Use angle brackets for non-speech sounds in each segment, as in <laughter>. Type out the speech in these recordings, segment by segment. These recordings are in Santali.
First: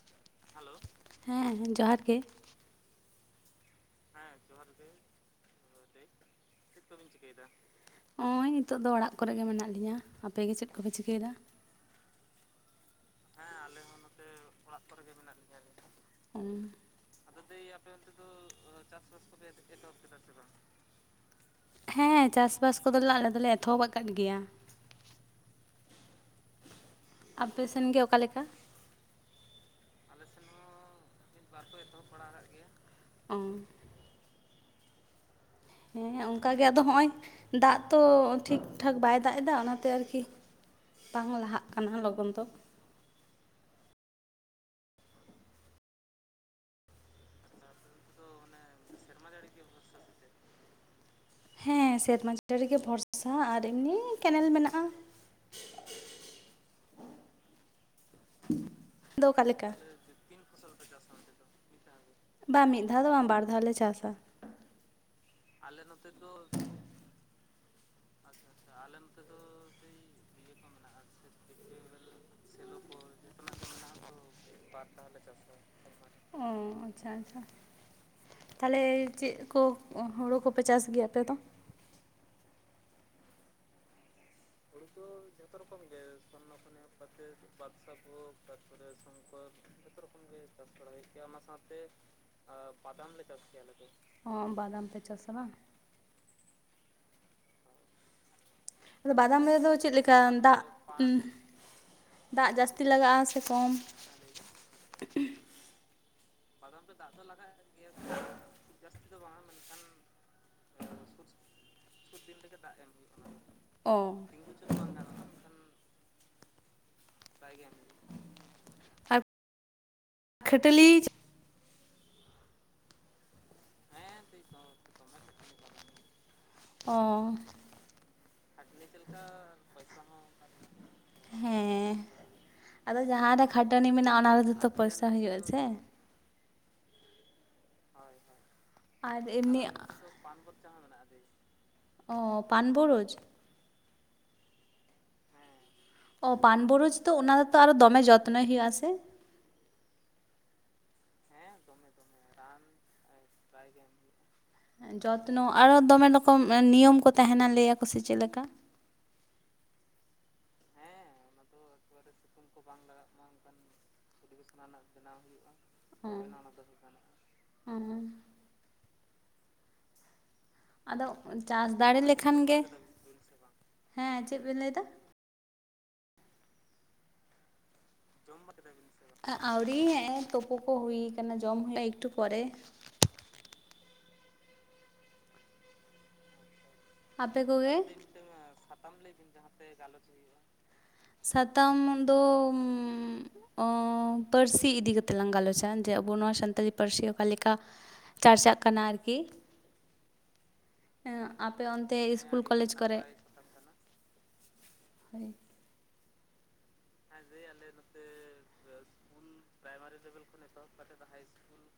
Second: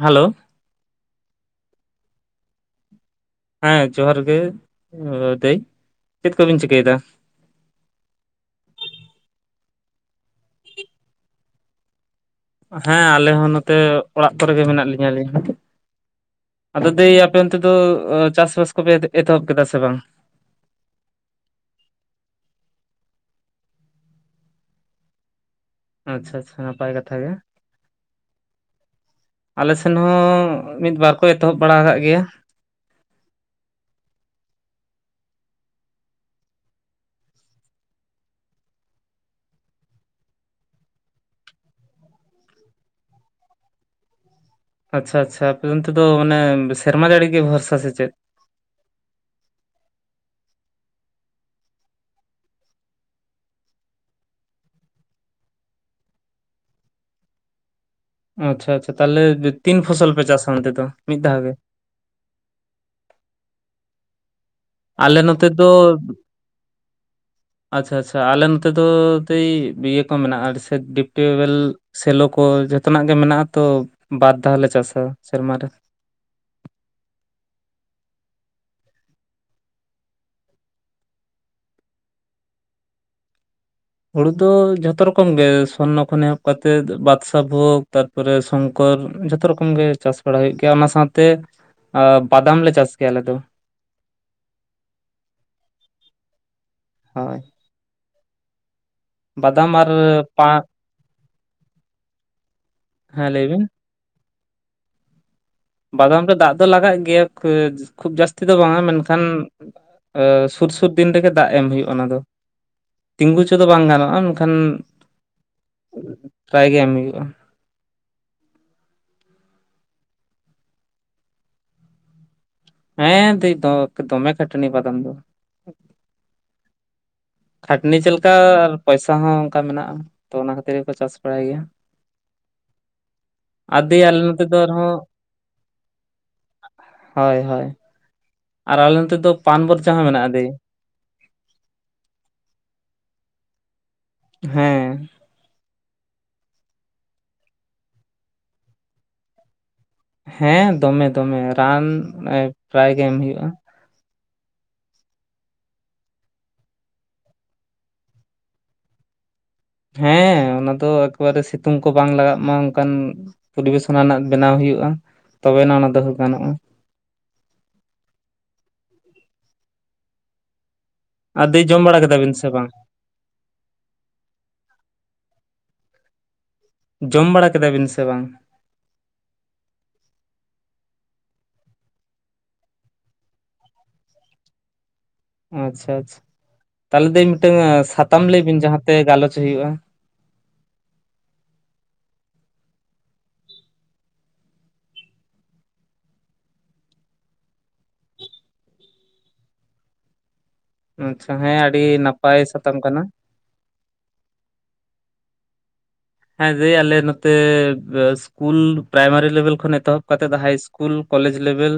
ᱦᱟᱞᱳ ᱦᱟᱞᱳ, ᱦᱮᱸ ᱡᱚᱸᱦᱟᱨ ᱜᱮ᱾ ᱦᱮᱸ ᱡᱚᱸᱦᱟᱨ ᱜᱮ ᱫᱟᱹᱭ, ᱪᱮᱫ ᱠᱚᱵᱤᱱ ᱪᱤᱠᱟᱹᱭᱫᱟ? ᱪᱤᱠᱟᱹᱭᱫᱟ, ᱚᱸᱭ ᱱᱤᱛᱳᱜ ᱫᱚ ᱚᱲᱟᱜ ᱠᱚᱨᱮ ᱜᱮ ᱢᱮᱱᱟᱜ ᱞᱤᱧᱟᱹ᱾ ᱟᱯᱮ ᱜᱮ ᱪᱮᱫ ᱠᱚᱯᱮ ᱪᱤᱠᱟᱹᱭᱫᱟ? ᱦᱮᱸ ᱟᱞᱮ ᱦᱚᱸ ᱱᱚᱛᱮ ᱚᱲᱟᱜ ᱠᱚᱨᱮ ᱜᱮ ᱢᱮᱱᱟᱜ ᱞᱤᱧᱟ ᱟᱞᱤᱧ ᱦᱚᱸ᱾ ᱚ ᱟᱫᱚ ᱫᱟᱹᱭ ᱟᱯᱮ ᱚᱱᱛᱮ ᱫᱚ ᱚᱻ ᱪᱟᱥᱼᱵᱟᱥ ᱠᱚᱯᱮ ᱮᱛᱚᱦᱚᱵ ᱠᱮᱫᱟ ᱥᱮ ᱵᱟᱝ? ᱦᱮᱸ ᱪᱟᱥ ᱵᱟᱥ ᱠᱚᱫᱚᱞᱮ ᱟᱞᱮ ᱫᱚᱞᱮ ᱮᱛᱚᱦᱚᱵ ᱠᱟᱫ ᱜᱮᱭᱟ᱾ ᱟᱪᱪᱷᱟ ᱟᱪᱷᱟ ᱱᱟᱯᱟᱭ ᱠᱟ ᱟᱯᱮ ᱥᱮᱱ ᱜᱮ ᱚᱠᱟ ᱞᱮᱠᱟ? ᱟᱞᱮ ᱥᱮᱱ ᱦᱚᱸᱻ ᱢᱤᱫ ᱵᱟᱨ ᱠᱚ ᱮᱛᱚᱦᱚᱵ ᱵᱟᱲᱟ ᱠᱟᱜ ᱜᱮᱭᱟ᱾ ᱚᱸ ᱦᱮᱸ ᱚᱝᱠᱟ ᱜᱮ ᱟᱫᱚ ᱦᱚᱜᱼᱚᱭ ᱫᱟᱜ ᱛᱚ ᱴᱷᱤᱠ ᱴᱷᱟᱠ ᱵᱟᱭ ᱫᱟᱜ ᱮᱫᱟ ᱚᱱᱟᱛᱮ ᱟᱨᱠᱤ ᱵᱟᱝ ᱞᱟᱦᱟᱜ ᱠᱟᱱᱟ ᱞᱚᱜᱚᱱ ᱫᱚ ᱟᱪᱪᱷᱟ ᱟᱪᱪᱷᱟ ᱟᱯᱮ ᱚᱱᱛᱮ ᱫᱚ ᱢᱟᱱᱮ ᱥᱮᱨᱢᱟ ᱡᱟᱹᱲᱤ ᱜᱮ ᱵᱷᱚᱨᱥᱟ ᱥᱮ ᱪᱮᱫ? ᱥᱮᱨᱢᱟ ᱡᱟᱹᱲᱤ ᱜᱮ ᱦᱮᱸ ᱥᱮᱨᱢᱟ ᱡᱟᱹᱨᱤᱜᱮ ᱵᱷᱚᱨᱥᱟ ᱟᱨ ᱮᱢᱱᱤ ᱠᱮᱱᱮᱞ ᱢᱮᱱᱟᱜᱼᱟ᱾ ᱟᱪᱪᱷᱟ ᱟᱪᱪᱷᱟ ᱛᱟᱦᱞᱮ ᱟᱫᱚ ᱚᱠᱟᱞᱮᱠᱟ ᱛᱤᱱ ᱯᱷᱚᱥᱚᱞ ᱯᱮ ᱪᱟᱥᱟ ᱚᱱᱛᱮ ᱫᱚ ᱢᱤᱫ ᱫᱷᱟᱣ ᱜᱮ ᱵᱟ ᱢᱤᱫ ᱫᱷᱟᱣ ᱫᱚ ᱵᱟᱝ ᱫᱷᱟᱣ ᱞᱮ ᱪᱟᱥᱟ ᱟᱞᱮ ᱱᱚᱛᱮ ᱫᱚ ᱟᱪᱪᱷᱟ ᱟᱪᱪᱷᱟ ᱟᱞᱮ ᱱᱚᱛᱮ ᱫᱚ ᱛᱟᱹᱭ ᱤᱭᱟᱹ ᱠᱚ ᱢᱮᱱᱟᱜᱼᱟ ᱥᱮᱴᱤᱯ ᱴᱤᱭᱩᱵᱚᱭᱮᱞ ᱥᱮᱞᱳ ᱠᱚ ᱡᱷᱚᱛᱚᱱᱟᱜ ᱜᱮ ᱢᱮᱱᱟᱜᱼᱟ ᱛᱚ ᱵᱟᱨ ᱫᱷᱟᱣ ᱞᱮ ᱪᱟᱥᱟ ᱥᱮᱨᱢᱟ ᱨᱮ ᱚᱸ ᱟᱪᱪᱷᱟ ᱟᱪᱪᱷᱟ ᱛᱟᱦᱞᱮ ᱪᱮᱫ ᱠᱚ ᱦᱩᱲᱩ ᱠᱚᱯᱮ ᱪᱟᱹᱥ ᱜᱮᱭᱟ ᱟᱯᱮ ᱫᱚ ᱦᱩᱲᱩ ᱫᱚ ᱡᱷᱚᱛᱚ ᱨᱚᱠᱚᱢ ᱜᱮ ᱥᱚᱨᱱᱚ ᱠᱷᱚᱱ ᱮᱦᱚᱵ ᱠᱟᱛᱮ ᱵᱟᱫᱽᱥᱟ ᱵᱷᱳᱜᱽ ᱛᱟᱨ ᱛᱟᱨ ᱯᱚᱨᱮ ᱥᱚᱝᱠᱚᱨ ᱡᱷᱚᱛᱚ ᱨᱚᱠᱚᱢ ᱜᱮ ᱪᱟᱥ ᱵᱟᱲᱟ ᱦᱳᱭᱳᱜ ᱜᱮᱭᱟ ᱚᱱᱟ ᱥᱟᱶᱛᱮ ᱟ ᱵᱟᱫᱟᱢ ᱞᱮ ᱪᱟᱥ ᱠᱮᱭᱟ ᱟᱞᱮ ᱫᱚ ᱦᱚᱸ ᱵᱟᱫᱟᱢ ᱯᱮ ᱪᱟᱥᱟ ᱵᱟᱝ ᱦᱚᱭ ᱟᱫᱚ ᱵᱟᱫᱟᱢ ᱨᱮᱫᱚ ᱟᱨ ᱪᱮᱫ ᱞᱮᱠᱟ ᱯᱟᱸ ᱫᱟᱜ ᱫᱟᱜ ᱡᱟᱹᱥᱛᱤ ᱦᱮᱸ ᱞᱟᱜᱟᱜᱼᱟ ᱥᱮ ᱞᱟᱹᱭ ᱵᱤᱱ ᱠᱚᱢ ᱵᱟᱫᱟᱢ ᱨᱮ ᱫᱟᱜ ᱫᱚ ᱞᱟᱜᱟᱜ ᱜᱮᱭᱟ ᱠᱷᱩᱵ ᱡᱟᱹᱥᱛᱤ ᱫᱚ ᱵᱟᱝᱼᱟ ᱢᱮᱱᱠᱷᱟᱱ ᱥᱩᱨ ᱥᱩᱨ ᱫᱤᱱ ᱨᱮᱜᱮ ᱫᱟᱜ ᱮᱢ ᱦᱩᱭᱩᱜᱼᱟ ᱚᱱᱟ ᱫᱚ ᱛᱤᱸᱜᱩ ᱪᱚ ᱫᱚ ᱵᱟᱝ ᱚ ᱜᱟᱱᱚᱜᱼᱟ ᱢᱮᱱᱠᱷᱟᱱ ᱯᱨᱟᱭ ᱜᱮ ᱮᱢ ᱦᱩᱭᱩᱜᱼᱟ᱾ ᱯᱥᱟᱭ ᱜᱮ ᱮᱢ ᱦᱩᱭᱩᱜ ᱟ ᱟᱨ ᱠᱷᱟᱴᱞᱤ ᱦᱮᱸ ᱫᱟᱹᱤ ᱫᱚᱢᱮ ᱠᱷᱴᱱᱤ ᱵᱟᱫᱟᱢ ᱫᱚ ᱚᱸ ᱠᱷᱟᱹᱴᱱᱤ ᱪᱮᱫ ᱞᱮᱠᱟ ᱟᱨ ᱯᱚᱭᱥᱟ ᱦᱚᱸ ᱚᱱᱠᱟ ᱢᱮᱱᱟᱜᱼᱟ ᱛᱚ ᱚᱱᱟ ᱠᱷᱟᱹᱛᱤᱨ ᱜᱮᱠᱚ ᱪᱟᱹᱥ ᱵᱟᱲᱟᱭ ᱜᱮᱭᱟ ᱦᱮᱸ ᱟᱫᱚ ᱡᱟᱦᱟᱸ ᱨᱮ ᱟᱨ ᱠᱷᱟᱴᱟᱹᱱᱤ ᱫᱤᱭᱮ ᱢᱮᱱᱟᱜᱼᱟ ᱟᱞᱮ ᱚᱱᱟ ᱱᱚᱛᱮ ᱨᱮ ᱫᱚ ᱛᱚ ᱟᱨᱦᱚᱸ ᱯᱚᱭᱥᱟ ᱦᱩᱭᱩᱜ ᱟ ᱥᱮ ᱦᱳᱭ ᱦᱳᱭ ᱟᱨ ᱟᱞᱮ ᱱᱚᱛᱮ ᱫᱚ ᱯᱟᱱᱵᱚᱨᱪᱟ ᱦᱚᱸ ᱢᱮᱱᱟᱜᱼᱟ ᱫᱤ ᱚ ᱯᱟᱱᱵᱩᱨᱩᱡᱽ ᱦᱮᱸ ᱚ ᱯᱟᱱᱵᱩᱨᱩᱡᱽ ᱛᱚ ᱚᱱᱟ ᱫᱚᱛᱚ ᱟᱨᱚ ᱫᱚᱢᱮ ᱡᱚᱛᱱᱚᱭ ᱦᱩᱭᱩᱜ ᱟᱥᱮ ᱦᱮᱸ ᱫᱚᱢᱮ ᱫᱚᱢᱮ ᱨᱟᱱ ᱯᱨᱟᱭ ᱜᱮ ᱮᱢ ᱦᱩᱭᱩᱜᱼᱟ᱾ ᱡᱚᱛᱱᱚ ᱟᱨᱚ ᱫᱚᱢᱮ ᱨᱚᱠᱚᱢ ᱱᱤᱭᱚᱢ ᱠᱚ ᱛᱟᱦᱮᱱᱟ ᱞᱟᱹᱭᱟᱠᱚ ᱥᱮ ᱪᱮᱫ ᱞᱮᱠᱟ ᱦᱮᱸ ᱚᱱᱟ ᱫᱚ ᱮᱠᱮᱵᱟᱨᱮ ᱥᱤᱛᱩᱝ ᱠᱚ ᱵᱟᱝ ᱞᱟᱜᱟᱜ ᱢᱟ ᱚᱱᱠᱟᱱ ᱯᱚᱨᱤᱵᱮᱥᱚ ᱨᱮᱱᱟᱜ ᱵᱮᱱᱟᱣ ᱦᱩᱭᱩᱜᱼᱟ ᱛᱚᱵᱮᱱᱟᱱᱟᱜ ᱚᱱᱟ ᱱᱟᱦᱟᱜ ᱚᱱᱟ ᱫᱚᱦᱚ ᱚ ᱜᱟᱱᱚᱜᱼᱟ‍᱾ ᱚ ᱟᱫᱚ ᱟᱨ ᱫᱟᱹᱭ ᱪᱟᱹᱥ ᱡᱚᱢ ᱵᱟᱲᱟ ᱫᱟᱲᱮ ᱠᱮᱫᱟ ᱵᱤᱱ ᱞᱮᱠᱷᱟᱱ ᱥᱮ ᱜᱮ ᱵᱟᱝ ᱦᱮᱸ ᱪᱮᱫ ᱵᱤᱱ ᱞᱟᱹᱭ ᱮᱫᱟ ᱡᱚᱢ ᱵᱟᱲᱟ ᱠᱮᱫᱟ ᱵᱤᱱ ᱥᱮ ᱵᱟᱝ ᱟᱹᱣᱨᱤ ᱦᱮᱜ ᱮ ᱛᱚᱯᱩ ᱠᱚ ᱦᱩᱭ ᱠᱟᱱᱟ ᱡᱚᱢ ᱦᱩᱭᱩᱜ ᱮᱠᱴᱩ ᱯᱮ ᱟᱪᱪᱷᱟ ᱟᱪᱪᱷᱟ ᱛᱟᱦᱚᱞᱮ ᱫᱚᱧ ᱟᱯᱮ ᱢᱤᱫᱴᱟᱝ ᱠᱚᱜᱮ? ᱥᱟᱛᱟᱢ ᱞᱟᱹᱭ ᱵᱤᱱ ᱡᱟᱦᱟᱸᱛᱮ ᱜᱟᱞᱚᱪ ᱦᱩᱭᱩᱜᱼᱟ᱾ ᱥᱟᱛᱟᱢ ᱫᱚ ᱯᱟᱹᱨᱥᱤ ᱤᱫᱤ ᱠᱟᱛᱮᱜ ᱞᱟᱝ ᱜᱟᱞᱚᱪᱟ ᱡᱮ ᱟᱵᱚ ᱱᱚᱣᱟ ᱥᱟᱱᱛᱟᱞᱤ ᱯᱟᱹᱨᱥᱤ ᱚᱠᱟ ᱞᱮᱠᱟ ᱪᱟᱨᱪᱟᱜ ᱠᱟᱱᱟ ᱟᱨᱠᱤ ᱟᱪᱪᱷᱟ ᱦᱮᱸ ᱟᱯᱮ ᱟᱹᱰᱤ ᱚᱱᱛᱮ ᱱᱟᱯᱟᱭ ᱤᱥᱠᱩᱞ ᱠᱚᱞᱮᱡᱽ ᱥᱟᱛᱟᱢ ᱠᱚᱨᱮ ᱠᱟᱱᱟ᱾ ᱦᱚᱭ ᱟ ᱥᱟᱨ ᱟᱞᱮ ᱱᱚᱛᱮ ᱤᱥᱠᱩᱞ ᱯᱨᱟᱭᱢᱟᱨᱤ ᱞᱮᱵᱮᱞᱹ ᱠᱷᱚᱱ ᱮᱛᱚᱦᱚᱵ ᱠᱟᱛᱮ ᱫᱚ ᱦᱟᱭ ᱤᱥᱠᱩᱞ ᱠᱚᱞᱮᱡᱽ ᱞᱮᱵᱮᱞ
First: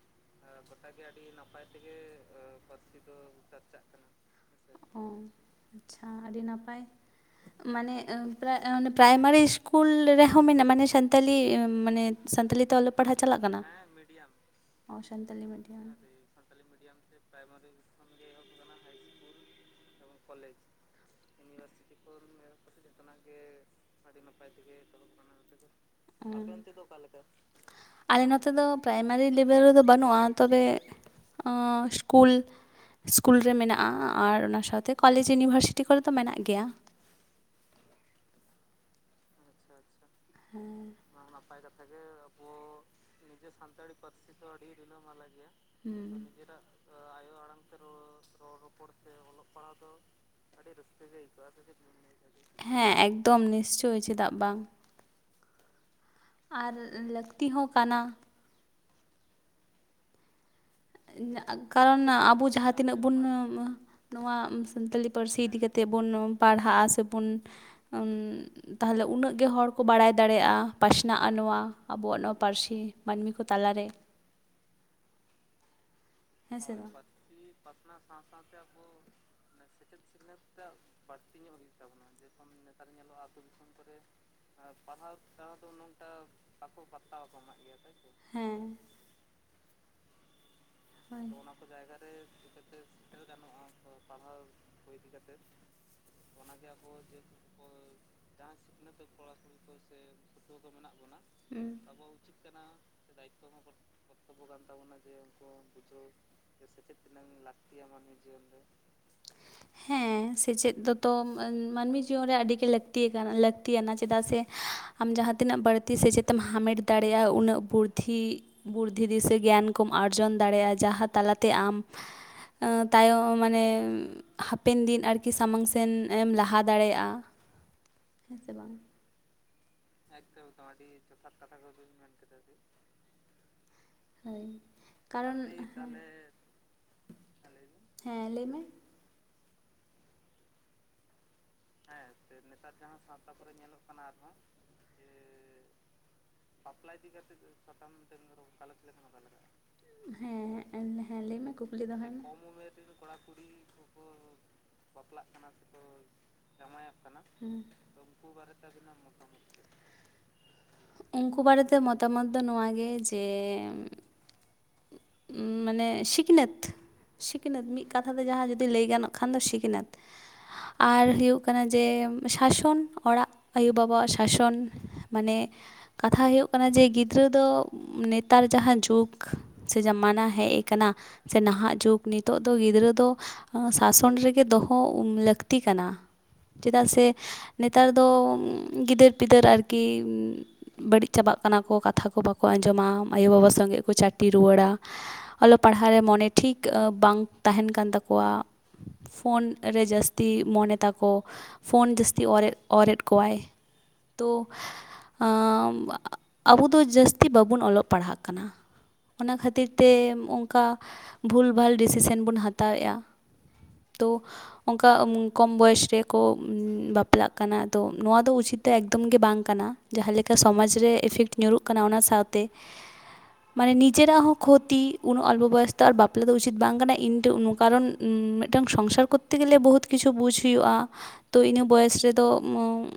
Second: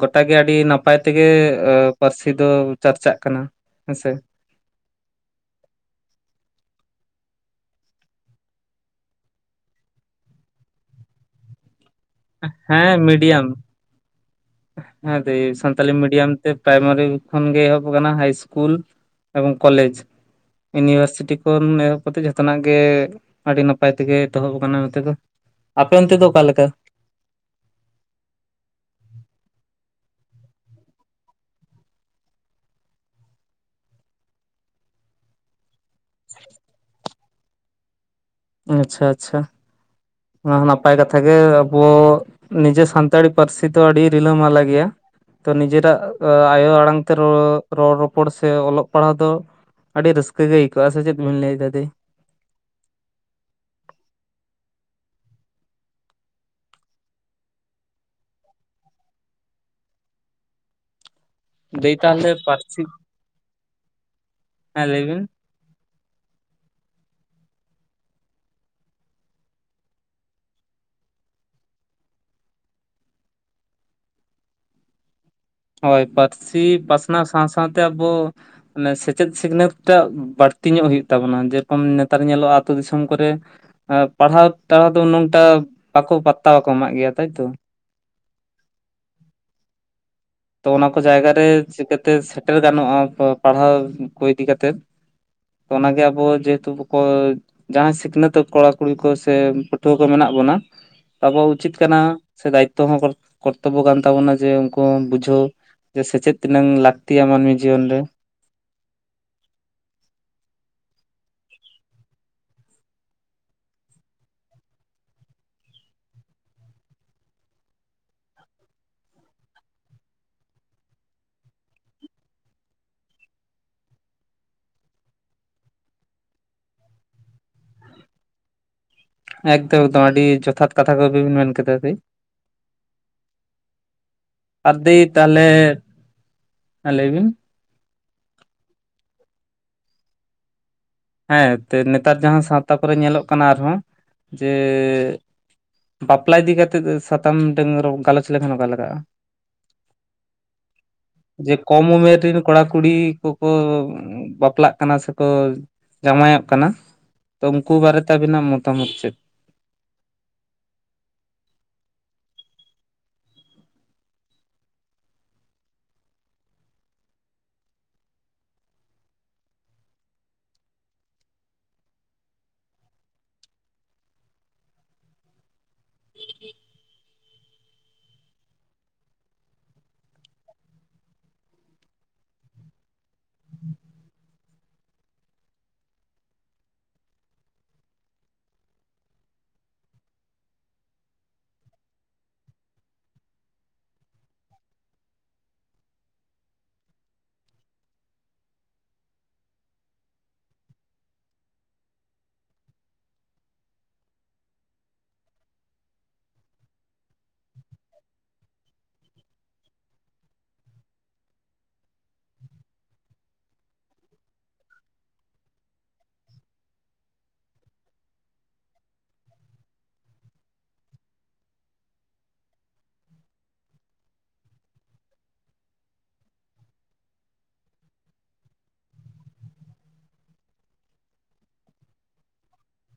ᱜᱚᱴᱟ ᱜᱮ ᱟᱹᱰᱤ ᱱᱟᱯᱟᱭ ᱛᱮᱜᱮ ᱯᱟᱹᱨᱥᱤ ᱫᱚ ᱪᱟᱨᱪᱟᱜ ᱠᱟᱱᱟ ᱦᱮᱸᱥᱮ ᱚ ᱟᱪᱪᱷᱟ ᱟᱹᱰᱤ ᱱᱟᱯᱟᱭ ᱢᱟᱱᱮ ᱯᱨᱟᱭ ᱯᱨᱟᱭᱢᱟᱨᱤ ᱤᱥᱠᱩᱞ ᱨᱮᱦᱚᱸ ᱢᱮᱱᱟᱜᱼᱟ ᱢᱟᱱᱮ ᱥᱟᱱᱛᱟᱞᱤ ᱢᱟᱱᱮ ᱥᱟᱱᱛᱟᱞᱤ ᱛᱮ ᱦᱮᱸ ᱚᱞᱚᱜ ᱯᱟᱲᱦᱟᱜ ᱪᱟᱞᱟᱜ ᱢᱤᱰᱤᱭᱟᱢ ᱠᱟᱱᱟ᱾ ᱚ ᱦᱮᱸ ᱫᱤ ᱢᱤᱰᱤᱭᱟᱢ ᱥᱟᱱᱛᱟᱞᱤ ᱢᱤᱰᱤᱭᱚᱢ ᱢᱤᱰᱤᱭᱟᱢ ᱛᱮ ᱯᱨᱟᱭᱢᱟᱨᱤ ᱠᱷᱚᱱ ᱜᱮ ᱮᱦᱚᱵ ᱟᱠᱟᱱᱟ ᱦᱟᱭ ᱤᱥᱠᱩᱞ ᱮᱵᱚᱝ ᱠᱚᱞᱮᱡᱽ ᱤᱭᱩᱱᱤᱵᱷᱟᱨᱥᱤᱴᱤ ᱠᱷᱚᱱ ᱮᱦᱚᱵ ᱠᱟ ᱠᱟᱛᱮᱫ ᱡᱚᱛᱚ ᱱᱟᱜ ᱜᱮ ᱟᱹᱰᱤ ᱱᱟᱯᱟᱭ ᱛᱮᱜᱮ ᱮᱚᱦᱚᱵ ᱟᱠᱟᱱᱟ ᱱᱚᱛᱮ ᱫᱚ ᱟᱯᱲ ᱚᱱᱛᱮ ᱫᱚ ᱚᱠᱟ ᱟᱞᱠᱟ ᱚᱠᱟ ᱞᱮᱠᱟ ᱟᱞᱮ ᱱᱚᱛᱮ ᱫᱚ ᱯᱨᱟᱭᱢᱟᱨᱤ ᱞᱮᱵᱮᱞ ᱨᱮᱫᱚ ᱵᱟᱹᱱᱩᱜᱼᱟ ᱛᱚᱵᱮ ᱟᱜ ᱠᱩᱞ ᱤᱥᱠᱩᱞ ᱨᱮ ᱢᱮᱱᱟᱜᱼᱟ ᱟᱨ ᱚᱱᱟ ᱥᱟᱶᱛᱮ ᱠᱚᱞᱮᱡᱽ ᱤᱭᱩᱱᱤᱵᱷᱟᱨᱥᱤᱴᱤ ᱠᱚᱨᱮ ᱛᱚ ᱢᱮᱱᱟᱜ ᱜᱮᱭᱟ ᱟᱪᱪᱷᱟ ᱟᱪᱪᱷᱟ ᱚᱱᱟ ᱦᱚ ᱱᱟᱯᱟᱭ ᱦᱮᱸ ᱠᱟᱛᱷᱟ ᱜᱮ ᱟᱵᱚ ᱱᱤᱡᱮ ᱥᱟᱱᱛᱟᱲᱤ ᱯᱟᱹᱨᱥᱤ ᱫᱚ ᱟᱹᱰᱤ ᱨᱤᱞᱟᱹᱢᱟᱞᱟ ᱜᱮᱭᱟ ᱛᱚ ᱱᱤᱡᱮᱨᱟᱜ ᱦᱩᱸ ᱟᱭᱳ ᱟᱲᱟᱝ ᱛᱮ ᱨᱚᱲᱼᱨᱚᱯᱚᱲ ᱥᱮ ᱚᱞᱚᱜ ᱯᱟᱲᱦᱟᱣ ᱫᱚ ᱟᱹᱰᱤ ᱨᱟᱹᱥᱠᱟᱹ ᱜᱮ ᱟᱭᱠᱟᱹ ᱟ ᱥᱮ ᱪᱮᱫ ᱵᱮᱱ ᱞᱟᱹᱭ ᱫᱟ ᱫᱤ ᱦᱮᱸ ᱮᱠᱫᱚᱢ ᱱᱤᱥᱪᱳ ᱪᱮᱫᱟᱜ ᱵᱟᱝ ᱟᱨ ᱞᱟᱹᱠᱛᱤ ᱦᱚᱸ ᱠᱟᱱᱟ᱾ ᱫᱟᱹᱭ ᱠᱟᱨᱚᱱ ᱛᱟᱦᱚᱞᱮ ᱟᱵᱚ ᱡᱟᱦᱟᱸ ᱯᱟᱹᱨᱥᱤ ᱛᱤᱱᱟᱹᱜ ᱵᱚᱱ ᱱᱚᱣᱟ ᱦᱮᱸ ᱞᱟᱹᱭ ᱥᱟᱱᱛᱟᱞᱤ ᱵᱤᱱ ᱯᱟᱹᱨᱥᱤ ᱤᱫᱤ ᱠᱟᱛᱮ ᱛᱮ ᱵᱚᱱ ᱯᱟᱲᱦᱟᱜᱼᱟ ᱥᱮᱵᱚᱱ ᱛᱟᱦᱚᱞᱮ ᱩᱱᱟᱹᱜ ᱜᱮ ᱦᱚᱲ ᱠᱚ ᱵᱟᱲᱟᱭ ᱫᱟᱲᱮᱭᱟᱜᱼᱟ ᱯᱟᱥᱱᱟᱜᱼᱟ ᱱᱚᱣᱟ ᱟᱵᱚᱣᱟᱜ ᱱᱚᱣᱟ ᱯᱟᱹᱨᱥᱤ ᱢᱟᱹᱱᱢᱤ ᱠᱚ ᱛᱟᱞᱟᱨᱮ ᱦᱳᱭ ᱦᱮᱸ ᱯᱟᱹᱨᱥᱤ ᱥᱮ ᱵᱟᱝ ᱯᱟᱥᱱᱟᱣ ᱥᱟᱶ ᱥᱟᱶᱛᱮ ᱟᱵᱚ ᱢᱟᱱᱮ ᱥᱮᱪᱮᱫ ᱥᱤᱠᱷᱱᱟᱹᱛ ᱴᱟᱜ ᱵᱟᱹᱲᱛᱤ ᱧᱚᱜ ᱦᱩᱭᱩᱜ ᱛᱟᱵᱚᱱᱟ ᱡᱮ ᱠᱚᱢ ᱱᱮᱛᱟᱨ ᱧᱮᱞᱚᱜᱼᱟ ᱟᱹᱛᱳ ᱫᱤᱥᱚᱢ ᱠᱚᱨᱮ ᱯᱟᱲᱦᱟᱣ ᱴᱟᱲᱦᱟᱣ ᱫᱚᱝᱴᱟ ᱵᱟᱠᱚ ᱛ ᱵᱟᱠᱚ ᱮᱢᱟᱜ ᱜᱮᱭᱟ ᱯᱟᱛᱟ ᱛᱟᱭᱛᱚ ᱠᱚᱟᱜ ᱜᱮᱭᱟ ᱦᱮᱸ <unintelligible> ᱛᱚ ᱚᱱᱟ ᱠᱚ ᱦᱳᱭ ᱡᱟᱭᱜᱟ ᱨᱮ ᱪᱤᱠᱟᱹᱛᱮ ᱥᱮᱴᱮᱨ ᱜᱟᱱᱚᱜᱼᱟ ᱯᱟᱲᱦᱟᱣ ᱠᱚ ᱤᱫᱤ ᱠᱟᱛᱮ ᱚ ᱚᱱᱟᱜᱮ ᱟᱵᱚ ᱡᱮᱦᱮᱛᱩ ᱡᱟᱦᱟᱸᱭ ᱥᱤᱠᱷᱱᱟᱹᱛᱚᱜ ᱠᱚᱲᱟ ᱠᱩᱲᱤ ᱠᱚ ᱥᱮ ᱯᱟᱹᱴᱷᱩᱣᱟᱹ ᱠᱚ ᱢᱮᱱᱟᱜ ᱵᱚᱱᱟ ᱟᱵᱚᱣᱟᱜ ᱦᱩᱸ ᱩᱪᱤᱛ ᱠᱟᱱᱟ ᱥᱮ ᱫᱟᱭᱤᱛᱚ ᱦᱚᱸ ᱠᱚᱨᱛᱚᱵᱽᱵᱚ ᱠᱟᱱ ᱛᱟᱵᱚᱱᱟ ᱡᱮ ᱠᱚ ᱵᱩᱡᱷᱟᱹᱣ ᱡᱮ ᱥᱮᱪᱮᱫ ᱛᱤᱱᱟᱹᱝ ᱞᱟᱹᱠᱛᱤᱭᱟ ᱢᱟᱹᱱᱢᱤ ᱡᱤᱭᱚᱱ ᱨᱮ <inaudible> ᱦᱮ ᱥᱮᱪᱮᱫ ᱫᱚᱛᱚ ᱢᱟᱹᱱᱢᱤ ᱡᱤᱭᱚᱱ ᱨᱮ ᱟᱹᱰᱤ ᱜᱮ ᱞᱟᱹᱠ ᱟᱠᱟᱱᱟ ᱞᱟᱹᱠᱛᱤ ᱭᱟᱱᱟ ᱪᱮᱫᱟᱜ ᱥᱮ ᱟᱢ ᱡᱟᱦᱟᱸ ᱛᱤᱱᱟᱹᱜ ᱵᱟᱹᱲᱛᱤ ᱥᱮᱪᱮᱫ ᱮᱢ ᱦᱟᱢᱮᱴ ᱫᱟᱲᱮᱭᱟᱜᱼᱟ ᱩᱱᱟᱹᱜ ᱵᱩᱫᱽᱫᱷᱤ ᱵᱩᱫᱽᱫᱷᱤ ᱫᱤᱥᱟᱹ ᱜᱮᱭᱟᱱ ᱠᱚᱢ ᱟᱨᱡᱚᱱ ᱫᱟᱲᱮᱭᱟᱜᱼᱟ ᱡᱟᱦᱟᱸ ᱛᱟᱞᱟᱛᱮ ᱟᱢ ᱛᱟᱭᱟᱢ ᱢᱟᱱᱮ ᱦᱟᱯᱮᱱ ᱫᱤᱱ ᱟᱨᱠᱤ ᱥᱟᱢᱟᱝ ᱥᱮᱱ ᱮᱢ ᱞᱟᱦᱟ ᱫᱟᱲᱮᱭᱟᱜ-ᱟ ᱦᱮᱸ ᱥᱮ ᱵᱟᱝ ᱮᱠᱫᱚᱢ ᱮᱠᱫᱚᱢ ᱟᱹᱰᱤ ᱡᱚᱛᱷᱟᱛ ᱠᱟᱛᱷᱟ ᱠᱚᱵᱤᱱ ᱢᱮᱱ ᱠᱮᱫᱟ ᱫᱤ ᱦᱳᱭ ᱟᱨ ᱫᱤ ᱠᱟᱨᱚᱱ ᱛᱟᱦᱚᱞᱮ ᱦᱮᱸ ᱞᱟᱹᱭ ᱵᱤᱱ ᱦᱮᱸ ᱞᱟᱹᱭ ᱢᱮ ᱦᱮᱸ ᱱᱮᱛᱟᱨ ᱡᱟᱦᱟᱸ ᱥᱟᱶᱛᱟ ᱠᱚᱨᱮ ᱧᱮᱞᱚᱜ ᱠᱟᱱᱟ ᱟᱨᱦᱚᱸ ᱡᱮ ᱵᱟᱯᱞᱟ ᱤᱫᱤ ᱠᱟᱛᱮᱫ ᱥᱟᱛᱟᱢ ᱜᱟᱞᱚᱪ ᱞᱮᱠᱷᱟᱱ ᱚᱠᱟ ᱞᱮᱜᱟᱜᱼᱟ᱾ ᱦᱮᱸ ᱮᱱ ᱦᱮᱸ ᱞᱟᱹᱭ ᱢᱮ ᱡᱮ ᱠᱚᱢ ᱠᱩᱠᱞᱤ ᱫᱚᱦᱚᱭ ᱩᱢᱮᱨ ᱢᱮ ᱨᱮᱱ ᱠᱚᱲᱟᱼᱠᱩᱲᱤ ᱠᱚᱠᱚ ᱵᱟᱯᱞᱟᱜ ᱠᱟᱱᱟ᱾ ᱠᱟᱱᱟ ᱥᱮᱠᱚ ᱡᱟᱶᱟᱭᱚᱜ ᱠᱟᱱᱟ ᱛᱚ ᱦᱮᱸ ᱩᱱᱠᱩ ᱵᱟᱨᱮᱛᱮ ᱟᱵᱤᱱᱟᱜ ᱢᱚᱛᱟᱢᱚᱛ ᱪᱮᱫ ᱩᱱᱠᱩ ᱵᱟᱨᱮᱛᱮ ᱢᱚᱛᱟᱢᱚᱛ ᱫᱚ ᱱᱚᱣᱟ ᱜᱮ ᱡᱮ ᱮᱜ ᱢᱟᱱᱮ ᱥᱤᱠᱷᱱᱟᱹᱛ ᱥᱤᱠᱷᱱᱟᱹᱛ ᱢᱤᱫ ᱠᱟᱛᱷᱟ ᱛᱮ ᱡᱟᱦᱟᱸ ᱡᱩᱫᱤ ᱞᱟᱹᱭ ᱜᱟᱱᱚᱜ ᱠᱷᱟᱱ ᱫᱚ ᱥᱤᱠᱷᱱᱟᱹᱛ ᱟᱨ ᱦᱩᱭᱩᱜ ᱠᱟᱱᱟ ᱡᱮ ᱥᱟᱥᱚᱱ ᱚᱲᱟᱜ ᱟᱭᱳ ᱵᱟᱵᱟ ᱣᱟᱜ ᱥᱟᱥᱚᱱ ᱢᱟᱱᱮ ᱠᱟᱛᱷᱟ ᱦᱩᱭᱩᱜ ᱠᱟᱱᱟ ᱡᱮ ᱜᱤᱫᱽᱨᱟᱹ ᱫᱚ ᱱᱮᱛᱟᱨ ᱡᱟᱦᱟᱸ ᱡᱩᱜᱽ ᱥᱮ ᱡᱟᱢᱟᱱᱟ ᱦᱮᱡ ᱠᱟᱱᱟ᱾ ᱥᱮ ᱱᱟᱦᱟᱜ ᱡᱩᱜᱽ ᱱᱤᱛᱚᱜ ᱫᱚ ᱜᱤᱫᱽᱨᱟᱹ ᱫᱚ ᱥᱟᱥᱚᱱ ᱨᱮᱜᱮ ᱫᱚᱦᱚ ᱞᱟᱹᱠᱛᱤ ᱠᱟᱱᱟ᱾ ᱪᱮᱫᱟᱜ ᱥᱮ ᱱᱮᱛᱟᱨ ᱫᱚ ᱜᱤᱫᱟᱹᱨ ᱯᱤᱫᱟᱹᱨ ᱟᱨᱠᱤ ᱵᱟᱹᱲᱤᱡ ᱪᱟᱵᱟᱜ ᱠᱟᱱᱟ ᱠᱚ ᱠᱟᱛᱷᱟ ᱠᱚ ᱵᱟᱠᱚ ᱟᱸᱡᱚᱢᱟ ᱟᱭᱳᱼᱵᱟᱵᱟ ᱥᱚᱸᱜᱮ ᱠᱚ ᱪᱟᱹᱴᱤ ᱨᱩᱣᱟᱹᱲᱟ ᱚᱞᱚᱜ ᱯᱟᱲᱦᱟᱣ ᱨᱮ ᱢᱚᱱᱮ ᱴᱷᱤᱠ ᱵᱟᱝ ᱛᱟᱦᱮᱱ ᱠᱟᱱ ᱛᱟᱠᱚᱣᱟ ᱯᱷᱳᱱ ᱨᱮ ᱡᱟᱹᱥᱛᱤ ᱢᱚᱱᱮ ᱛᱟᱠᱚ ᱯᱷᱳᱱ ᱡᱟᱹᱥᱛᱤ ᱚᱨ ᱚᱨᱮᱫ ᱠᱚᱣᱟᱭ ᱛᱚ ᱟᱵᱚ ᱫᱚ ᱡᱟᱹᱥᱛᱤ ᱵᱟᱵᱚᱱ ᱚᱞᱚᱜ ᱯᱟᱲᱦᱟᱜ ᱠᱟᱱᱟ᱾ ᱚᱱᱟ ᱠᱷᱟᱹᱛᱤᱨ ᱛᱮ ᱚᱱᱠᱟ ᱵᱷᱩᱞ ᱵᱷᱟᱞ ᱰᱤᱥᱤᱥᱮᱱ ᱵᱚᱱ ᱦᱟᱛᱟᱣᱮᱫᱼᱟ᱾ ᱛᱚ ᱚᱱᱠᱟ ᱠᱚᱢ ᱵᱚᱭᱮᱥ ᱨᱮᱠᱚ ᱵᱟᱯᱞᱟᱜ ᱠᱟᱱᱟ ᱛᱚ ᱱᱚᱣᱟ ᱫᱚ ᱩᱪᱤᱛ ᱫᱚ ᱮᱠᱫᱚᱢ ᱜᱮ ᱵᱟᱝ ᱠᱟᱱᱟ᱾ ᱡᱟᱦᱟᱸ ᱞᱮᱠᱟ ᱥᱚᱢᱟᱡᱽ ᱨᱮ ᱤᱯᱷᱮᱠᱴ ᱧᱩᱨᱩᱜ ᱠᱟᱱᱟ ᱚᱱᱟ ᱥᱟᱶᱛᱮ <inaudible> ᱢᱟᱱᱮ ᱱᱤᱡᱮᱨᱟᱜ ᱦᱚᱸ ᱠᱷᱚᱛᱤ ᱩᱱᱟᱹᱜ ᱚᱞᱯᱚ ᱵᱚᱭᱚᱥ ᱛᱚ ᱟᱨ ᱵᱟᱯᱞᱟ ᱫᱚ ᱩᱪᱤᱛ ᱵᱟᱝ ᱠᱟᱱᱟ ᱤᱧ ᱳᱱᱳ ᱠᱟᱨᱚᱱ ᱢᱤᱫᱴᱟᱝ ᱥᱚᱝᱥᱟᱨ ᱠᱚᱨᱛᱮ ᱜᱮᱞᱮ ᱵᱚᱦᱩᱛ ᱠᱤᱪᱷᱩ ᱵᱩᱡ ᱦᱩᱭᱩᱜ-ᱟ᱾ ᱛᱚ ᱤᱱᱟᱹ ᱵᱚᱭᱮᱥ ᱨᱮᱫᱚ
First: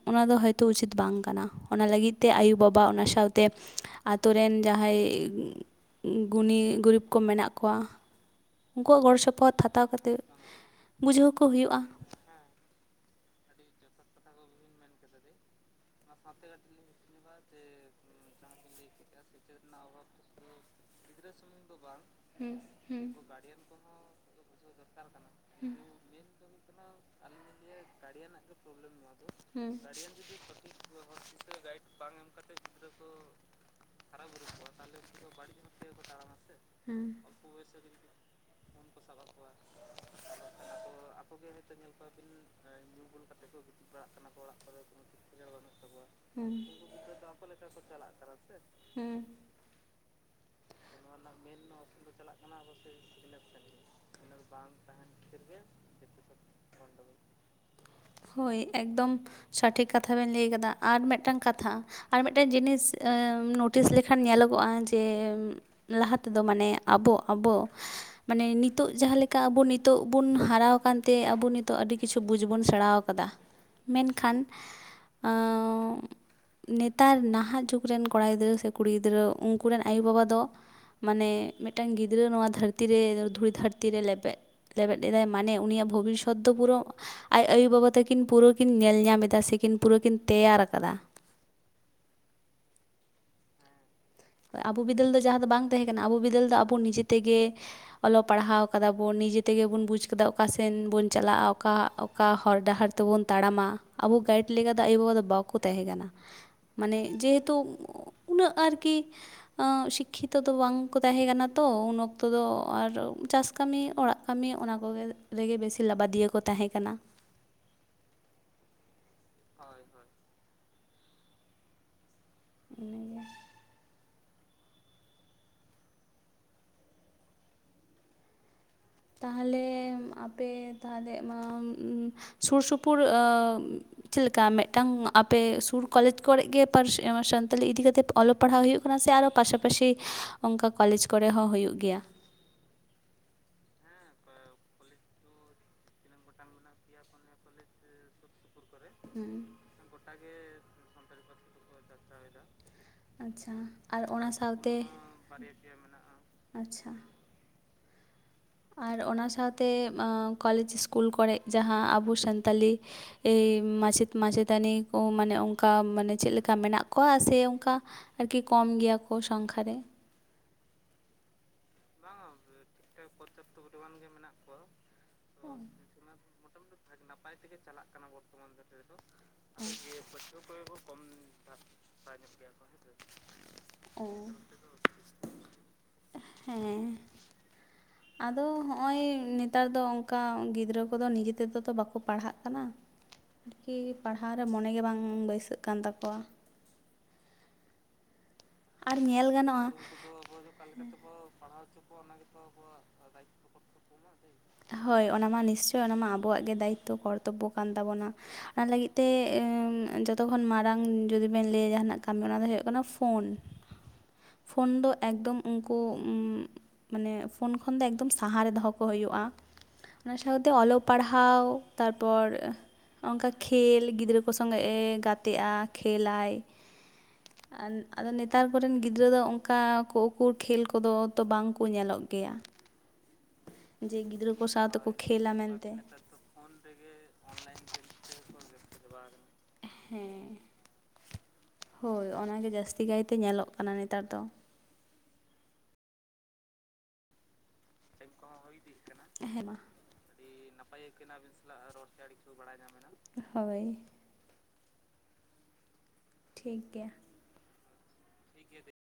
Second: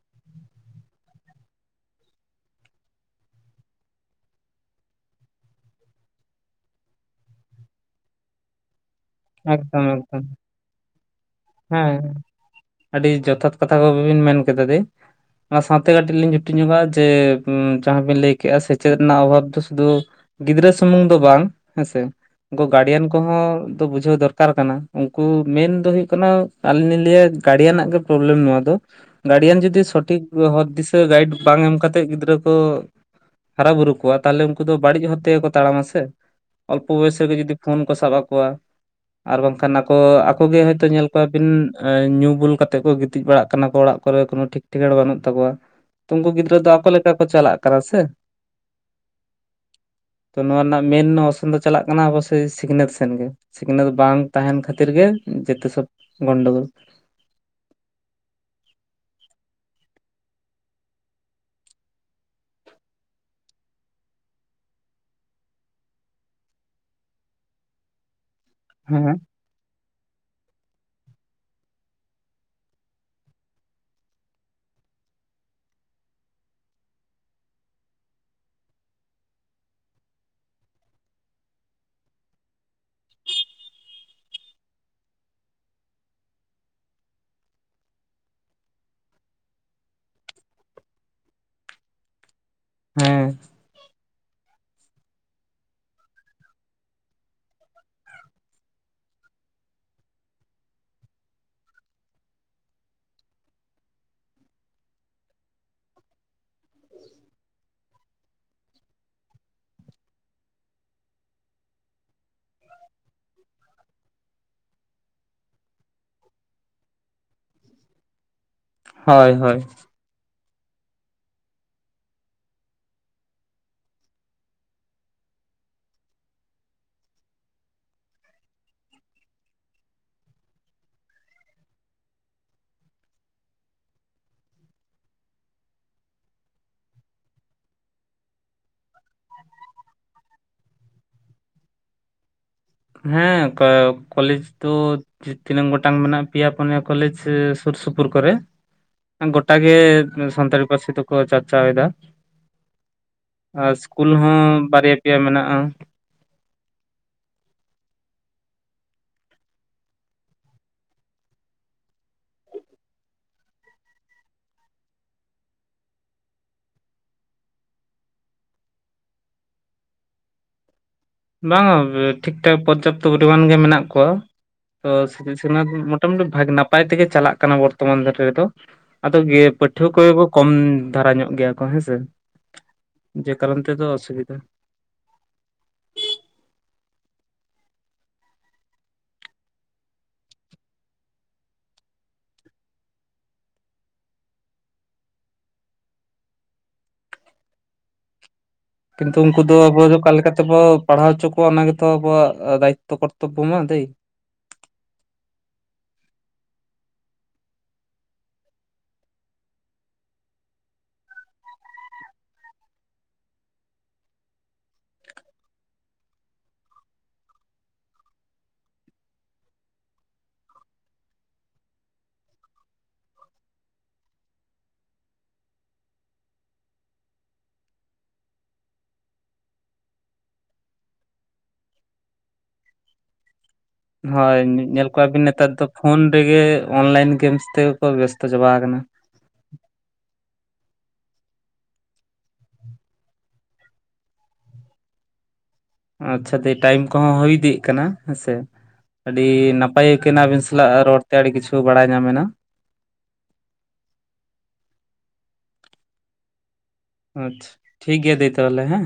ᱚᱱᱟ ᱫᱚ ᱦᱚᱭᱛᱳ ᱩᱪᱤᱛ ᱵᱟᱝ ᱠᱟᱱᱟ᱾ ᱚᱱᱟ ᱞᱟᱹᱜᱤᱫ ᱛᱮ ᱟᱭᱳ ᱵᱟᱵᱟ ᱚᱱᱟ ᱥᱟᱶᱛᱮ ᱟᱛᱳ ᱨᱮᱱ ᱡᱟᱦᱟᱸᱭ ᱜᱩᱱᱤ ᱜᱩᱨᱤᱵᱽ ᱠᱚ ᱢᱮᱱᱟᱜ ᱠᱚᱣᱟ ᱩᱱᱠᱩᱣᱟᱜ ᱜᱚᱲᱚ ᱥᱚᱯᱚᱦᱚᱫ- ᱯᱚᱫ ᱮᱠᱫᱚᱢ ᱦᱟᱛᱟᱣ ᱠᱟᱛᱮᱫ ᱮᱠᱫᱚᱢ ᱵᱩᱡᱷᱟᱹᱣ ᱠᱚ ᱦᱩᱭᱩᱜ-ᱟ᱾ ᱦᱮᱸ ᱟᱹᱰᱤ ᱡᱚᱛᱷᱟᱛ ᱠᱟᱛᱷᱟ ᱠᱚᱵᱤᱱ ᱢᱮᱱ ᱠᱮᱫᱟ ᱫᱮ ᱚᱱᱟ ᱥᱟᱶᱛᱮ ᱠᱟᱹᱴᱤᱡ ᱞᱤᱧ ᱡᱷᱩᱴᱤ ᱧᱚᱜᱟ ᱡᱮ ᱡᱟᱦᱟᱸ ᱵᱤᱱ ᱞᱟᱹᱭ ᱠᱮᱜᱼᱟ ᱥᱮᱪᱮᱫ ᱨᱮᱱᱟᱜ ᱚᱵᱷᱟᱵᱽ ᱫᱚ ᱥᱩᱫᱩ ᱜᱤᱫᱽᱨᱟᱹ ᱥᱩᱢᱩᱝ ᱫᱚ ᱵᱟᱝ ᱦᱮᱸᱥᱮ ᱦᱩᱸ ᱩᱱᱠᱩ ᱦᱩᱸ ᱜᱟᱨᱰᱤᱭᱮᱱ ᱠᱚᱦᱚᱸ ᱫᱚ ᱵᱩᱡᱷᱟᱹᱣ ᱫᱚᱨᱠᱟᱨ ᱠᱟᱱᱟ ᱩᱱᱠᱩ ᱢᱮᱱ ᱦᱩᱸ ᱫᱚ ᱦᱩᱭᱩᱜ ᱠᱟᱱᱟ ᱾ ᱠᱟᱱᱟ ᱟᱞᱤᱧ ᱞᱤᱧ ᱞᱤᱭᱟ- ᱜᱟᱲᱰᱤᱭᱟᱱᱟᱜ ᱜᱮ ᱯᱨᱚᱵᱞᱮᱢ ᱱᱚᱣᱟ ᱫᱚ ᱜᱟᱹᱰᱤᱭᱟᱱ ᱦᱩᱸ ᱡᱩᱫᱤ ᱥᱚᱴᱷᱤᱠ ᱦᱚᱨ ᱫᱤᱥᱟᱹ ᱜᱟᱭᱤᱰ ᱵᱟᱝ ᱮᱢ ᱠᱟᱛᱮᱫ ᱜᱤᱫᱽᱨᱟᱹ ᱠᱚ ᱦᱟᱨᱟ ᱵᱩᱨᱩ ᱠᱚᱣᱟ ᱛᱟᱦᱞᱮ ᱩᱱᱠᱩ ᱫᱚ ᱵᱟᱹᱲᱤᱡ ᱦᱚᱨ ᱛᱮᱜᱮ ᱠᱚ ᱛᱟᱲᱟᱢᱟ ᱥᱮ ᱚᱞᱯᱚ ᱵᱚᱭᱚᱥ ᱨᱮᱜᱮ ᱡᱩᱫᱤ ᱯᱷᱳᱱ ᱠᱚ ᱥᱟᱵ ᱟᱠᱚᱣᱟ ᱟᱨ ᱵᱟᱝᱠᱷᱟᱱ ᱟᱠᱚ ᱟᱠᱚ ᱜᱮ ᱦᱳᱭᱛᱳ ᱧᱮᱞ ᱠᱚᱣᱟᱵᱤᱱ ᱧᱩ ᱵᱩᱞ ᱠᱟ ᱛᱮ ᱠᱚ ᱜᱤᱛᱤᱡ ᱵᱟᱲᱟᱜ ᱠᱟᱱᱟ ᱠᱚ ᱚᱲᱟᱜ ᱠᱚᱨᱮ ᱠᱳᱱᱳ ᱴᱷᱤᱠ ᱴᱷᱤᱠᱟᱹᱬ ᱵᱟᱹᱱᱩᱜ ᱛᱟᱠᱚᱣᱟ ᱛᱚ ᱩᱱᱠᱩ ᱜᱤᱫᱽᱨᱟᱹ ᱟᱠᱚ ᱞᱮᱠᱟ ᱠᱚ ᱫᱚ ᱟᱠ ᱪᱟᱞᱟᱜ ᱞᱮᱠᱟ ᱠᱟᱱᱟ ᱠᱚ ᱥᱮ ᱪᱟᱞᱟᱜ ᱠᱟᱱᱟ ᱥᱮ ᱦᱩᱸ ᱛᱚ ᱱᱚᱣᱟ ᱨᱮᱱᱟᱜ ᱢᱮᱱ ᱚᱨᱥᱚᱝ ᱫᱚ ᱪᱟᱞᱟᱜ ᱠᱟᱱᱟ ᱟᱵᱚ ᱥᱮᱭ ᱥᱤᱠᱷᱱᱟᱹᱛ ᱥᱮᱱ ᱜᱮ ᱥᱤᱠᱷᱱᱟᱹᱛ ᱵᱟᱝ ᱛᱟᱦᱮᱱ ᱠᱷᱟᱹᱛᱤᱨ ᱜᱮ ᱡᱮᱛᱚ ᱥᱚᱵ ᱜᱚᱱᱰᱳᱜᱚᱞ ᱦᱳᱭ ᱮᱠᱫᱚᱢ ᱥᱚᱴᱷᱤᱠ ᱠᱟᱛᱷᱟ ᱵᱮᱱ ᱞᱟᱹᱭ ᱠᱟᱫᱟ ᱟᱨ ᱢᱤᱫᱴᱟᱝ ᱠᱟᱛᱷᱟ ᱟᱨ ᱢᱤᱫᱴᱟᱱ ᱡᱤᱱᱤᱥ ᱱᱳᱴᱤᱥ ᱞᱮᱠᱷᱟᱱ ᱧᱮᱞᱚᱜᱚᱜᱼᱟ ᱡᱮ ᱞᱟᱦᱟ ᱛᱮᱫᱚ ᱢᱟᱱᱮ ᱟᱵᱚ ᱟᱵᱚ ᱢᱟᱱᱮ ᱱᱤᱛ ᱱᱤᱛᱚᱜ ᱡᱟᱦᱟᱸ ᱦᱮᱸ ᱞᱮᱠᱟ ᱟᱵᱚ ᱱᱤᱛᱚᱜ ᱵᱩᱱ ᱦᱟᱨᱟᱣ ᱟᱠᱟᱱ ᱛᱮ ᱟᱵᱚ ᱱᱤᱛᱚᱜ ᱟᱹᱰᱤ ᱠᱤᱪᱷᱩ ᱵᱩᱡᱽ ᱵᱚᱱ ᱥᱮᱬᱟᱣ ᱠᱟᱫᱟ ᱢᱮᱱᱠᱷᱟᱱ ᱟᱸᱻᱻ ᱱᱮᱛᱟᱨ ᱱᱟᱦᱟᱜ ᱡᱩᱜᱽ ᱨᱮᱱ ᱠᱚᱲᱟ ᱜᱤᱫᱽᱨᱟᱹ ᱥᱮ ᱠᱩᱲᱤ ᱜᱤᱫᱽᱨᱟᱹ ᱩᱱᱠᱩ ᱨᱮᱱ ᱟᱭᱳᱼᱵᱟᱵᱟ ᱫᱚ ᱢᱟᱱᱮ ᱢᱤᱫᱴᱟᱱ ᱜᱤᱫᱽᱨᱟᱹ ᱱᱚᱣᱟ ᱫᱷᱟᱹᱨᱛᱤ ᱨᱮ ᱫᱷᱩᱲᱤ ᱫᱷᱟᱹᱨᱛᱤ ᱨᱮ ᱞᱮᱵᱮᱫ ᱞᱮᱵᱮᱫ ᱞᱮᱫᱟᱭ ᱢᱟᱱᱮ ᱩᱱᱤᱭᱟᱜ ᱵᱷᱚᱵᱤᱥᱥᱚᱛ ᱫᱚ ᱯᱩᱨᱟᱹ ᱟᱡ ᱟᱭᱳᱼᱵᱟᱵᱟ ᱛᱟᱹᱠᱤᱱ ᱯᱩᱨᱟᱹ ᱠᱤᱱ ᱧᱮᱞ ᱧᱟᱢ ᱮᱫᱟ ᱥᱮ ᱠᱤᱱ ᱯᱩᱨᱟᱹ ᱠᱤᱱ ᱛᱮᱭᱟᱨ ᱟᱠᱟᱫᱟ ᱾ ᱦᱮᱸ ᱟᱵᱚ ᱵᱤᱫᱟᱹᱞ ᱫᱚ ᱡᱟᱦᱟᱸ ᱫᱚ ᱵᱟᱝ ᱛᱟᱦᱮᱸ ᱠᱟᱱᱟ ᱟᱵᱚ ᱵᱤᱫᱟᱹᱞ ᱫᱚ ᱟᱵᱚ ᱱᱤᱡᱮ ᱛᱮᱜᱮ ᱚᱞᱚᱜ ᱯᱟᱲᱦᱟᱣ ᱠᱟᱫᱟ ᱵᱚᱱ ᱱᱤᱡᱮ ᱛᱮᱜᱮ ᱵᱚᱱ ᱵᱩᱡᱽ ᱠᱟᱫᱟ ᱚᱠᱟ ᱥᱮᱱ ᱵᱚᱱ ᱪᱟᱞᱟᱜᱼᱟ ᱚᱠᱟ ᱚᱠᱟ ᱦᱚᱨ ᱰᱟᱦᱟᱨ ᱞᱮᱠᱟ ᱛᱮᱵᱚᱱ ᱛᱟᱲᱟᱢᱟ ᱟᱵᱚ ᱜᱟᱭᱤᱰ ᱞᱮᱠᱟ ᱫᱚ ᱟᱭᱩᱵᱟᱵᱟ ᱫᱚ ᱵᱟᱠ ᱵᱟᱠᱚ ᱛᱟᱦᱮᱸ ᱠᱟᱱᱟ ᱢᱟᱱᱮ ᱡᱮᱦᱮᱛᱩ ᱩᱱᱟᱹᱜ ᱟᱨᱠᱤ ᱥᱤᱠᱷᱤᱛᱚ ᱫᱚ ᱵᱟᱝᱠᱚ ᱛᱟᱦᱮᱸ ᱠᱟᱱᱟ ᱛᱚ ᱩᱱ ᱚᱠᱛᱚ ᱫᱚ ᱟᱨ ᱪᱟᱥ ᱠᱟᱹᱢᱤ ᱚᱲᱟᱜ ᱠᱟᱹᱢᱤ ᱚᱱᱟ ᱠᱚᱜᱮ ᱨᱮᱜᱮ ᱵᱮᱥᱤ ᱞᱟᱵᱟᱫᱤᱭᱟᱹ ᱠᱚ ᱛᱟᱦᱮᱸ ᱠᱟᱱᱟ ᱾ ᱦᱳᱭ ᱦᱳᱭ <unintelligible> ᱛᱟᱦᱚᱞᱮ ᱟᱯᱮ ᱛᱟᱦᱞᱮ ᱢᱟ ᱥᱩᱨ ᱥᱩᱯᱩᱨ ᱟᱹᱻ ᱪᱮᱫ ᱞᱮᱠᱟ ᱢᱤᱫᱴᱟᱝ ᱟᱯᱮ ᱥᱩᱨ ᱠᱚᱞᱮᱡᱽ ᱠᱚᱨᱮ ᱜᱮ ᱯᱟᱹᱨᱥᱤ ᱥᱟᱱᱛᱟᱞᱤ ᱤᱫᱤ ᱠᱟᱛᱮᱫ ᱯᱮ ᱚᱞᱚᱜ ᱯᱟᱲᱦᱟᱣ ᱦᱩᱭᱩᱜ ᱠᱟᱱᱟ ᱥᱮ ᱟᱨᱚ ᱯᱟᱥᱟᱯᱟᱥᱤ ᱚᱱᱠᱟ ᱠᱚᱞᱮᱡᱽ ᱠᱚᱨᱮ ᱦᱚᱸ ᱦᱩᱭᱩᱜ ᱜᱮᱭᱟ ᱾ ᱦᱮᱸ ᱠᱚᱞᱮᱡᱽ ᱫᱚ ᱛᱤᱱᱟᱹᱝ ᱜᱚᱴᱟᱝ ᱢᱮᱱᱟᱜᱼᱟ ᱯᱮᱭᱟ ᱯᱩᱱᱭᱟ ᱠᱚᱞᱮᱡᱽ ᱥᱩᱨ ᱥᱩᱯᱩᱨ ᱠᱚᱨᱮ ᱦᱩᱸ ᱜᱚᱴᱟ ᱜᱮ ᱥᱟᱱᱛᱟᱲᱤ ᱯᱟᱹᱨᱥᱤ ᱛᱮᱠᱚ ᱪᱟᱨᱪᱟᱣ ᱮᱫᱟ ᱟᱪᱪᱷᱟ ᱟᱨ ᱤᱥᱠᱩᱞ ᱚᱱᱟ ᱦᱚᱸ ᱥᱟᱶᱛᱮ ᱵᱟᱨᱭᱟ ᱯᱮᱭᱟ ᱢᱮᱱᱟᱜᱼᱟ ᱢᱮᱱᱟᱜᱼᱟ ᱟᱪᱪᱷᱟ ᱟᱨ ᱚᱱᱟ ᱥᱟᱶᱛᱮ ᱠᱚᱞᱮᱡᱽ ᱥᱠᱩᱞ ᱠᱚᱨᱮᱜ ᱡᱟᱦᱟᱸ ᱟᱵᱚ ᱥᱟᱱᱛᱟᱞᱤ ᱮᱭ ᱢᱟᱪᱮᱫ ᱢᱟᱪᱮᱛᱟᱹᱱᱤ ᱠᱚ ᱢᱟᱱᱮ ᱚᱱᱠᱟ ᱢᱟᱱᱮ ᱪᱮᱫ ᱞᱮᱠᱟ ᱢᱮᱱᱟᱜ ᱠᱚᱣᱟ ᱥᱮ ᱚᱱᱠᱟ ᱟᱨᱠᱤ ᱠᱚᱢ ᱜᱮᱭᱟ ᱠᱚ ᱥᱚᱝᱠᱷᱟ ᱨᱮ ᱵᱟᱝᱼᱟ ᱴᱷᱤᱠ ᱴᱷᱟᱠ ᱯᱚᱨᱡᱟᱯᱛᱚ ᱯᱚᱨᱤᱢᱟᱱ ᱜᱮ ᱢᱮᱱᱟᱜ ᱠᱚᱣᱟ ᱛᱚ ᱥᱤᱠᱷᱱᱟᱹᱛ <unintelligible> ᱵᱷᱟᱜ ᱱᱟᱯ ᱱᱟᱯᱟᱭ ᱛᱮᱜᱮ ᱪᱟᱞᱟᱜ ᱠᱟᱱᱟ ᱵᱚᱨᱛᱚᱢᱟᱱ ᱫᱷᱟᱹᱨ ᱨᱮᱫᱚ ᱟᱫᱚ ᱯᱟᱹᱴᱷᱩᱣᱟᱹ ᱠᱚᱜᱮ ᱠᱚ ᱠᱚᱢ ᱫᱷᱟᱨᱟ ᱧᱚᱜ ᱜᱮᱭᱟ ᱠᱚ ᱦᱮᱸᱥᱮ ᱡᱮ ᱠᱟᱨᱚᱱ ᱛᱮᱫᱚ ᱚ ᱚᱥᱩᱵᱤᱫᱷᱟ ᱦᱮᱸ ᱟᱫᱚ ᱦᱚᱜᱼᱚᱭ ᱱᱮᱛᱟᱨ ᱫᱚ ᱚᱱᱠᱟ ᱜᱤᱫᱽᱨᱟᱹ ᱠᱚᱫᱚ ᱱᱤᱡᱮ ᱛᱮᱫᱚ ᱛᱚ ᱵᱟᱠᱚ ᱯᱟᱲᱦᱟᱜ ᱠᱟᱱᱟ ᱾ ᱟᱨᱠᱤ ᱯᱟᱲᱦᱟᱣ ᱨᱮ ᱢᱚᱱᱮ ᱜᱮ ᱵᱟᱝ ᱵᱟᱹᱭᱥᱟᱹᱜ ᱠᱟᱱ ᱛᱟᱠᱚᱣᱟ ᱟᱨ ᱠᱤᱱᱛᱩ ᱧᱮᱞ ᱩᱱᱠᱩ ᱫᱚ ᱜᱟᱱᱚᱜᱼᱟ ᱟᱵᱚ ᱚᱠᱟ ᱞᱮᱠᱟ ᱛᱮ ᱵᱚ ᱯᱟᱲᱦᱟᱣ ᱦᱚᱪᱚ ᱠᱚᱣᱟ ᱚᱱᱟ ᱜᱮᱛᱚ ᱟᱵᱚᱣᱟᱜ ᱫᱟᱭᱤᱛᱚ ᱠᱚᱨᱛᱚᱵᱚ ᱢᱟ ᱫᱟᱹᱭ ᱦᱳᱭ ᱚᱱᱟᱢᱟ ᱱᱤᱥᱪᱳᱭ ᱚᱱᱟ ᱢᱟ ᱟᱵᱚᱣᱟᱜ ᱜᱮ ᱫᱟᱭᱤᱛᱚ ᱠᱚᱨᱛᱚᱵᱽᱵᱚ ᱠᱟᱱ ᱛᱟᱵᱚᱱᱟ ᱾ ᱚᱱᱟ ᱞᱟᱹᱜᱤᱫ ᱛᱮ ᱡᱚᱛᱚ ᱠᱷᱚᱱ ᱢᱟᱨᱟᱝ ᱡᱩᱫᱤ ᱵᱮᱱ ᱞᱟᱹᱭᱟ ᱡᱟᱦᱟᱱᱟᱜ ᱠᱟᱹᱢᱤ ᱚᱱᱟ ᱫᱚ ᱦᱩᱭᱩᱜ ᱠᱟᱱᱟ ᱯᱷᱳᱱ ᱯᱷᱳᱱ ᱫᱚ ᱮᱠᱫᱚᱢ ᱩᱱᱠᱩ ᱢᱟᱱᱮ ᱯᱷᱳᱱ ᱠᱷᱚᱱ ᱫᱚ ᱮᱠᱫᱚᱢ ᱥᱟᱦᱟ ᱨᱮ ᱫᱚᱦᱚ ᱠᱚ ᱦᱩᱭᱩᱜᱼᱟ᱾ ᱚᱱᱟ ᱥᱟᱶᱛᱮ ᱚᱞᱚᱜ ᱯᱟᱲᱦᱟᱣ ᱛᱟᱨᱯᱚᱨ ᱚᱝᱠᱟ ᱠᱷᱮᱞ ᱜᱤᱫᱽᱨᱟᱹ ᱠᱚ ᱥᱚᱸᱜᱮ ᱮ ᱜᱟᱛᱮᱜᱼᱟ ᱠᱷᱮᱞᱟᱭ- ᱟᱫᱚ ᱱᱮ ᱱᱮᱛᱟᱨ ᱠᱚᱨᱮᱱ ᱜᱤᱫᱽᱨᱟᱹ ᱫᱚ ᱚᱱᱠᱟ ᱠᱚ ᱩᱠᱩᱨ ᱠᱷᱮᱞ ᱠᱚᱫᱚ ᱛᱚ ᱵᱟᱝ ᱠᱚ ᱧᱮᱞᱚᱜ ᱜᱮᱭᱟ ᱡᱮ ᱜᱤᱫᱽᱨᱟᱹ ᱦᱳᱭ ᱠᱚ ᱥᱟᱶ ᱧᱮᱞ ᱛᱮᱠᱚ ᱠᱚᱣᱟ ᱵᱤᱱ ᱠᱷᱮᱞᱟ ᱱᱮᱛᱟᱨ ᱫᱚ ᱢᱮᱱᱛᱮ ᱯᱷᱳᱱ ᱨᱮᱜᱮ ᱚᱱᱞᱟᱭᱤᱱ ᱜᱮᱢᱥ ᱛᱮᱜᱮ ᱠᱚ ᱵᱮᱥᱛᱚ ᱪᱟᱵᱟ ᱟᱠᱟᱱᱟ᱾ ᱦᱮᱸ ᱦᱳᱭ ᱚᱱᱟᱜᱮ ᱡᱟᱹᱥᱛᱤ ᱠᱟᱭᱛᱮ ᱧᱮᱞᱚᱜ ᱠᱟᱱᱟ ᱱᱮᱛᱟᱨ ᱫᱚ ᱟᱪᱪᱷᱟ ᱫᱤ ᱴᱟᱭᱢ ᱠᱚᱦᱚᱸ ᱦᱩᱭ ᱫᱤᱜ ᱠᱟᱱᱟ ᱦᱮᱸᱥᱮ ᱟᱹᱰᱤ ᱦᱮᱸ ᱢᱟ ᱱᱟᱯᱟᱭ ᱠᱟᱱᱟ ᱟᱹᱵᱤᱱ ᱥᱟᱞᱟᱜ ᱨᱚᱲ ᱛᱮ ᱟᱹᱰᱤ ᱠᱤᱪᱷᱩ ᱵᱟᱲᱟᱭ ᱧᱟᱢᱮᱱᱟ ᱦᱳᱭ ᱴᱷᱤᱠ ᱜᱮᱭᱟ ᱟᱪᱪᱷᱟ ᱴᱷᱤᱠ ᱜᱮᱭᱟ ᱫᱟᱹᱭ ᱛᱟᱦᱚᱞᱮ ᱦᱮᱸ